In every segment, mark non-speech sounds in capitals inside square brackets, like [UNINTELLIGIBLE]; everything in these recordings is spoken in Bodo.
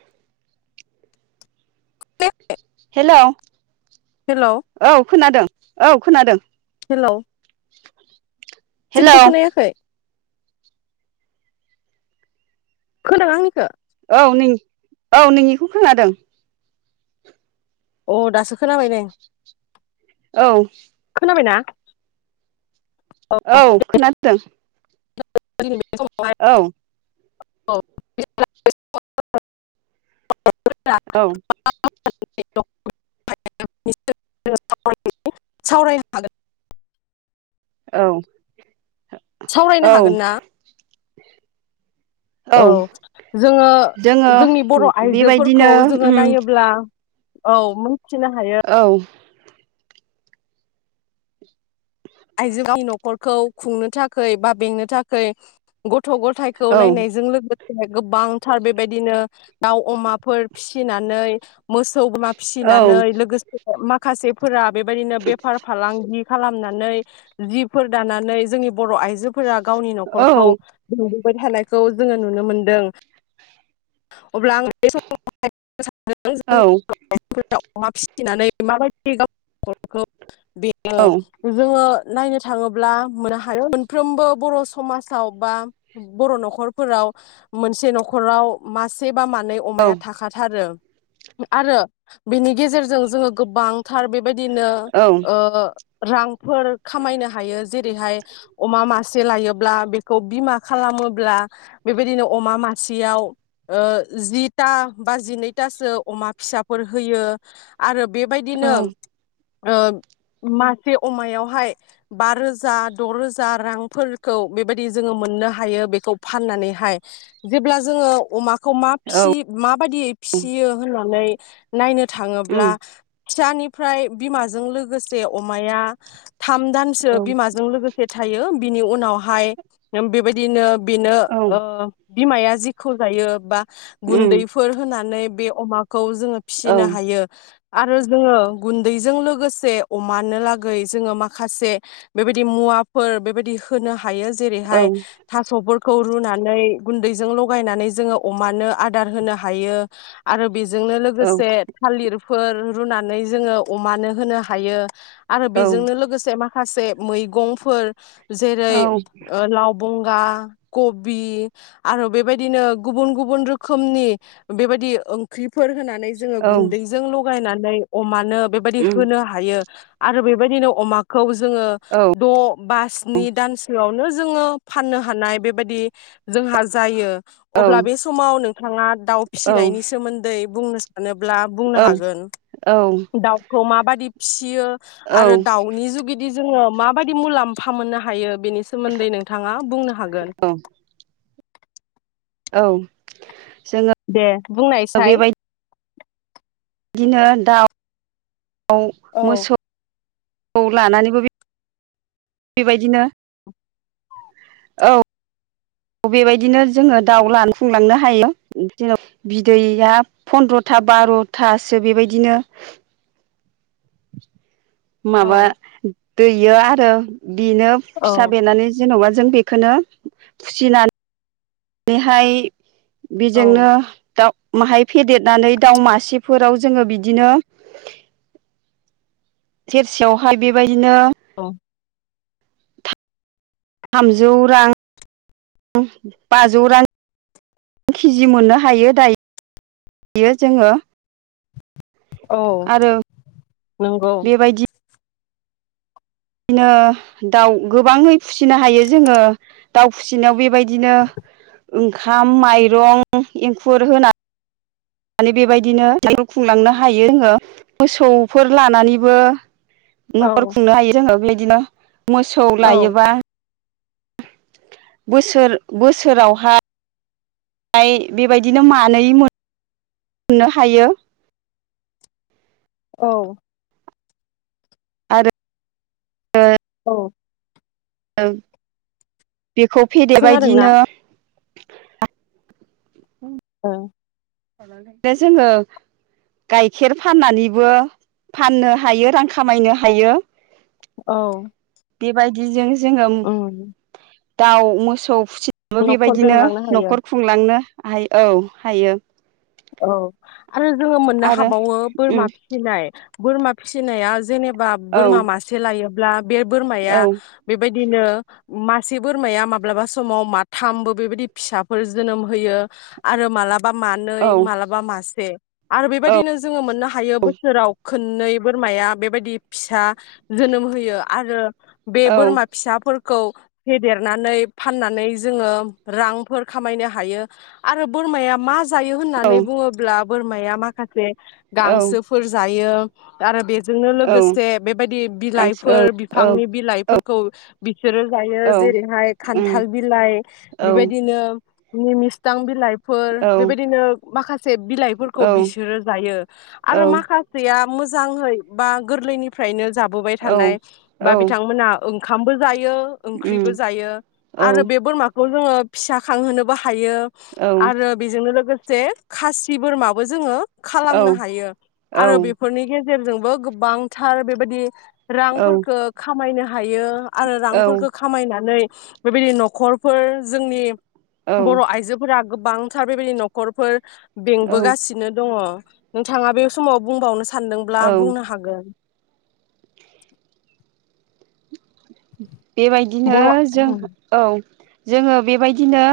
हेल' हेलौ औ खोनादों औ खोनादों हेलौ हेलौ जेबबो खोनायाखै खोना आंनिखो औ नों औ नोंनिखौ खोनादों अ दासो खोनाबाय दे। औ खोनाबायना? औ खोनादों। [UNINTELLIGIBLE] [UNINTELLIGIBLE] औ [UNINTELLIGIBLE] [UNINTELLIGIBLE] औ औ [UNINTELLIGIBLE] सावरायनो हागोन। औ सावरायनो औ हागोन ना औ जोङो जोङो जोंनि बर' आइजोफोरखौ बेबायदिनो जोङो उम नायोब्ला औ हानथिनो हायो। औ आइजोनि न'खरखौ खुंनो थाखै बा बेंनो थाखै गथ गथ' गथायखौ औ नायनायजों लोगो से गोबांथार बेबायदिनो दाउ अमाफोर फिसिनानै मोसौ बोरमा औ फिसिनानै लोगोसे माखासे फोरा बेबायदिनो बेफार फालांगि खालामनानै जिफोर दानानै जोंनि बर' आइजोफोरा गावनि औ न'खरखौ खांबोबाय थानायखौ जोङो नुनो मोनदों। अब्ला आं बे समाव औ [UNINTELLIGIBLE] दाउ अमा फिसिनानै माबायदि गावखौ बेयो औ जोङो। नायनो थाङोब्ला मोननो हायो मोनफ्रोमबो बर' समाजाव बा बर' न'खरफोराव मोनसे न'खराव मासे बा मानै अमाया थाखाथारो। आरो बेनि गेजेरजों जोङो गोबांथार बे बेबायदिनो औ ओ। रांफोर। खामायनो हायो जेरैहाय अमा मासे लायोब्ला बेखौ बिमा खालामोब्ला बेबायदिनो अमा मासेयाव जिथा बा जिनैथासो अमा फिसाफोर होयो आरो बेबायदिनो। ओ मासे अमायावहाय। बा रोजा द' रोजा रांफोरखौ बेबायदि जोङो मोननो हायो बेखौ फाननानैहाय जेब्ला जोङो अमा खौ मा औ फि माबायदियै फिसियो होननानै नायनो। उम थाङोब्ला। फिसानिफ्राय बिमाजों लोगोसे अमाया थाम औ दानसो बिमाजों लोगोसे थायो बिनि उनावहाय बेबायदिनो। बिनो औ ओ। बिमाया जेखौ जायो बा उम गुन्दैफोर होनानै बे अमा खौ जोङो औ फिसिनो हायो आरो जोङो गुन्दैजों लोगोसे अमानो लागै जोङो मा माखासे बेबायदि मुवाफोर बेबायदि होनो हेयो औ उम औ जेरैहाय थास'फोर खौ रुनानै गुन्दैजों लगायनानै जोङो अमानो आदार होनो हायो आरो बेजोंनो लोगोसे थालिरफोर रुनानै जोङो अमानो होनो हायो। आरो औ बेजोंनो लोगोसे। माखासे मैगंफोर। जेरै लाव ब बा खबि आरो बेबायदिनो गुबन गुबुन रोखोमनि बेबायदि ओंख्रिफोर होनानै नै जोंङो गुनदैजों लागायनानै अमानो बेबायदि होनो हायो आरो बेबायदिनो अमा खौ जो जोङो दबा स्नि दानसोआवनो जो जोङो फाननो हानाय बेबायदि जोंहा जायो। अब्ला बे समाव नों थाङा दाउ फिसिनायनि सोमोन्दै बुंनो सानो ब्ला बुंनो हागोन औ दाउखौ मा बायदि फिसियो आरो दाउनि जु बि जोङो माबायदि मुलाम्फा मोननो हायो। बेनि सोमोन्दै नोंथाङा बुंनो हागोन औ जोङो दे बुंनायसाय बिदिनो दाउ आव औ मोसौ औ लानानैबो बे बेबायदिनो औ बेबायदिनो जोङो दाउ लानफुंलांनो हायो जेन बिदैया फन्द्रथा बारथासो बेबायदिनो माबा औ दैयो आरो बेनो फिसा औ बेनानै जेनबा जों बेखौनो फुसिनानै बेैहाय बेजोंनो दाउ माहाय फेदेरनानै दाउ मासेफोराव जोङो बिदिनो सेरसेयावहाय बेबायदि बिदिनो औ थामजौ रां बाजौ रां केजि मोननो हायो दाय-यो जोङो औ आरो नंगौ बेबायदि बिदिनो दाउ गोबाङै फुसिनो हायो जोङो दाउ फुसिनायाव बेबायदिनो ओंखाम माइरं एंखुर होना माने बेबायदिनो जिउखौ खुंलांनो हायो जोङो मोसौफोर लानानैबो औ न'खर खुंनो हायो जोङो बे दिनो मोसौ औ लायोबा बोसोर बोसोरावहा हाय बेबायदिनो मानै मोन ननो हायो। औ [INAUDIBLE] औ ओं बेखौ फेदेबा खोनादोंना दिनो ओ नो जोङो गाइखेर फाननानैबो फाननो हायो रां खामायनो हायो। औ बेबायदिजों जोङो उम दाउ मोसौ खुसिजोंबो न'खर बेबायदिनो बेंलांनो हायो न'खर खुंलांनो हायो औ हायो। औ आरो जोङो मोननो आरो हाबावो उम बोरमा फिसिनाय। बोरमा फिसिनाया जेनेब बा औ बोरमा मासे लायो ला बे बोरमाया औ बेबायदि दिनो मासे बोरमाया माब्लाबा समाव माथामबो बेबायदि फिसाफोर जोनोम होयो आरो मालाब बा मानै औ मालाबा मासे। आरो बेबायदिनो जोङो मोननो हायो बोसोराव खो खोननै बोरमाया बेबायदि फिसा जोनोम होयो आरो बे औ बोरमा फिसाफोरख खौ फेदेरनानै फाननानै जोङो रांफोर खामायनो हायो आरो बोरमाया मा जाय नै बुङोब्ला बोरमाया माखासे औ गांसोफोर जायो आरो बे जोंनो औ लोगोसे बेबायदि गांसो बिलाइफोर औ बिफांनि बिलाइफोरखौ बिसोरो जायो औ जेरैहाय उम खान्थाल बिलाइ औ बेबायदिनो निम मिस्तां बिलाइ फोर औ बेबायदिनो माखासे से औ बिलाइफोरखौ उम बिसोरो जायो औ आरो माखासेया मोजाङै बा गोरलैनिफ्रायनो जाब बोबाय थानाय बा बिथांमोना ओंखामबो जाय यो ओंख्रिबो जायो आरो बे बोरमा बेखौ जोङो फिसा खांहोनोबो हा हायो आरो बेजोंनो लोगो से खासि बोरमाबो जोङो खालामनो हायो आरो बेफोरनि गेजे रजोंबो गोबांथार बेबायदि रांफोरखौ खामायनो हा हायो आरो रांफोरखौ खामायनानै बेबायदि न'खरफोर जोंनि बर' आयजोफोरा गोबांथा बेबायदि न' खफोर औ बेंबोगासिनो दङ नोंथाङा बे समाव बुंबावनो सा सानदोंब्ला औ बुंनो हागोन [INAUDIBLE] बेबायदिनो बर' औ जों औ जोङो बेबायदिनो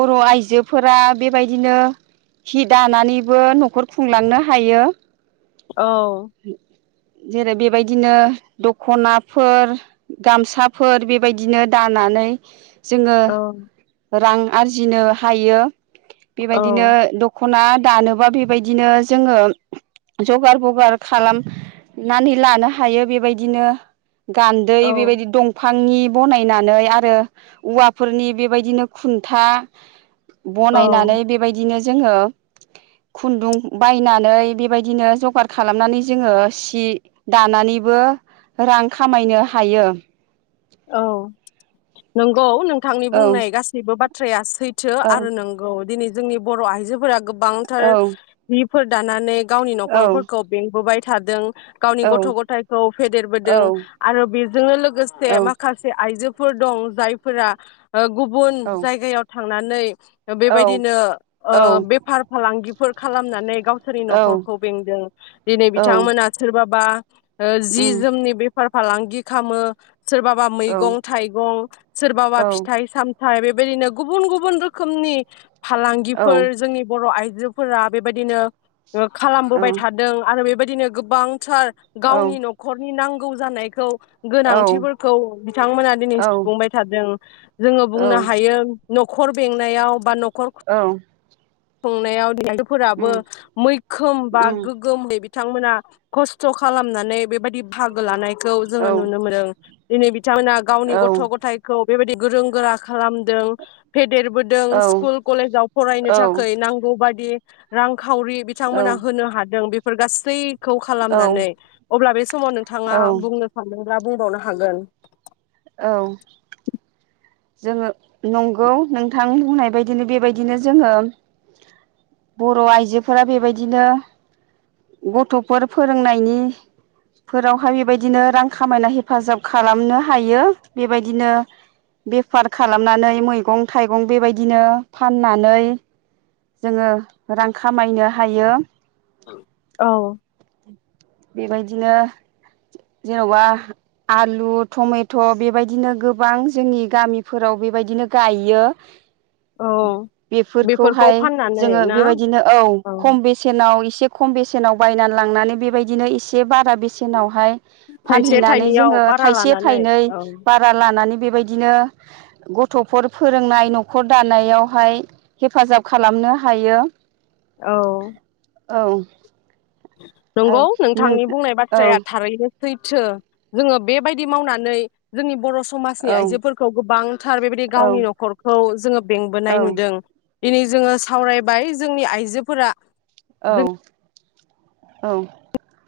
बर' आयजोफोरा बेबायदिनो हि दानानैबो न'खर खुंलांनो हायो औ जेरै बेबायदिनो दख'नाफोर गामसाफोर बेबायदिनो दानानै जोङो रां आरजिनो हायो औ बेबायदिनो दख दख'ना दानोबा बेबायदिनो जोङो जगार बगार खालाम। नानै लानो हायो बेबायदिनो। गान्दै बेबायदि दंफां। बिफांनि बनायनानै आरो औवाफोरनि बेबायदिनो खुन्था। औ बनायनानै बेबायदिनो। जोङो खुन्दुं बायनानै बेबायदिनो जगार खालामनानै जोङो। सि दानानैबो रां खामायनो हायो। औ नंगौ नोंथांनि औ बुंनाय गासैबो बाथ थ्रेयास। थैथो औ आरो नोंगौ दिनै। जोंनि बर' आइजोफोरा गो बांथार औ बि फोर दानानै। गावनि औ न'खरफोरखौ बेंबोबाय। थादों। गावनि औ गथ' गथायखौ औ फेदेरबोदों आरो बेजोंनो लोगोसे औ मा माखासे आइजोफोर दं जायफोरा गुबुन जायगायाव थ थांनानै। औ बेबायदिनो ओ औ बेफार फालांगिफोर खालामनानै गावसोरनि न'खरखौ बेंदों दिनै औ बिथांमोना सोरबा। बा जि उम जोमनि बे फार फालांगि खामो सोरबा। औ मैगं थाइगं सोरबाबा फिथाइ सामथ न बेबायदिनो गुबुन गुबुन रोखोमनि। फालांगिफोर औ जोंनि बर' आइजो। [UNINTELLIGIBLE] फोरा बेबायदिनो। खालामबोबाय थादों आरो बेबायदि। बिदिनो गोबां। थार औ औ गावनि न'खरनि नांगौ। गौ जानायखौ। गोनांथि औ बोर [UNINTELLIGIBLE] बिथांमोना दिनै औ सुफुंबाय थादों जोंङो बुंनो औ हायो। न'खर बेंनायाव बा न औ खुंनायाव [UNINTELLIGIBLE] फोराबो उम मैखोम बा उम गोगोम [UNINTELLIGIBLE] बिथांमोना खस्थ' खालामनानै बेबायदि बाहागो लानाय खौ औ जोंङो नुनो मोदों। दिनै बि थांमोना गावनि औ गथ' गथायखौ बेबायदि गोरों गोरा खालामदों फे देरबोदों औ स्कुल कलेजाव फरायनो थाखै नांगौ बादि‌ रां खावरि औ बिथांमोना होनो हादों बे फोर गासै खौ खालामनानै अब्ला बे समाव नोंथांङा औ बुंनो सानो ब्ला बुंबावनो हा हागोन औ जोंङो नंगौ नोंथां बुंनाय बायदिनो बेबायदिनो जोंङो बर' आइजोफोरा बेबायदिनो गथ'फोर फोरोंनायनि फोरावहाय बेबायदिनो रां खामायना हेफाजाब खालामनो हायो बेबायदिनो बेफार खालामनानै मैगं-थाइगं बेबायदिनो फाननानै जोंङो रां खामायनो हायो। औ बेबायदिनो जेन'बा आलु टमेट' बेबायदिनो गोबां जोंनि गामिफोराव बेबायदिनो गायो। औ बेफोरखौ बेफोरखौहाय फाननानै जोंङो ना बेबायदिनो औ खम बेसेनाव आव इसे खम बेसेनाव बायनानै लांनानै बेबायदिनो इसे बारा बेसेनावहाय थाइसे फानहैनानै थाइनैयाव जोंङो बारा थाइसे लानानै थाइनै औ बारा लानानै बेबायदिनो गथ'फोर फोरोंनाय न'खर दानायावहाय हेफाजाब खा खालामनो हायो । औ औ नंगौ आरो नों नोंथांनि बुंनाय औ बाथ्राया थारैनो सैथो जोंङो बेबायदि मावनानै जोंनि बर' समाजनि औ आइजोफोरखौ गोबांथार बेबायदि औ गावनि न'खरखौ जोंङो औ बेंबोनाय नुदों । दिनै जोंङो सावरायबाय जोंनि आइजोफोरा औ औ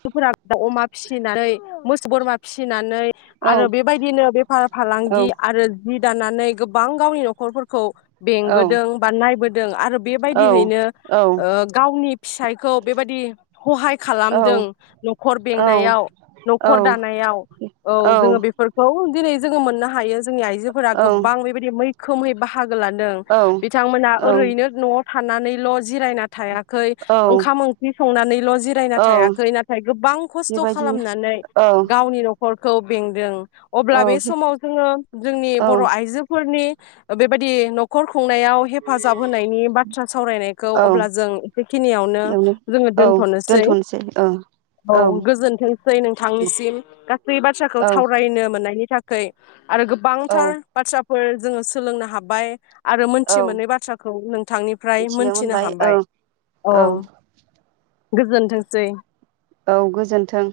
मफोरा अमा फिसिनानै मोसौ बोरमा फि नानै औ आरो बेबायदिनो बेफार फालांगि आरो जि दानानै गोबां गावनि नखरफोरखौ औ बेंबोदों बा नायबो जों आरो औ बेबायदिहैनो औ ओ गावनि फिसायखौ बेबायदि सहाय औ खालामदों। न'खर औ बेंनायाव औ न'खर दानायाव औ जोंङो बेफोरखौ दिनै जोङो मोननो हायो जोंनि आइजोफोरा औ गोबां बेबायदि मै खोमहै बाहा लोगो लादों बिथांमोना औ ओरैनो न' थानानैल' जिरायना थाया औ ओंखाम ओंख्रि संनानैल' जिरायना औ थायाखै नथाय नाथाय गोबां खस्थ' बेबायदिनो खालामनानै औ गावनि न'ख फोरखौ बेंदों अब्ला औ बे समाव जोंङो जोंनि औ बर' आइजोफोरनि बेबायदि न'खर खुंनायाव हेफाजाब होनायनि बाथ्रा सावरायनायखौ अब्ला जों एसेखिनियावनो बेयावनो जोङो औ दोनथ'नोसै। औ औ गोजोनथोंसै नोंथांनिसिम गासै बाथ्राखौ औ सावरायनो मोननायनि थाखै आरो गोबांथार औ बाथ्रा फोर जोङो सोलोंनो हाबाय आरो मोनथि औ मोनै बाथ्राखौ नोंथांनिफ्राय मिथिनो मोनथिनो मोनबाय औ हाबाय औ। गोजोनथोंसै। औ गोजोन्थों।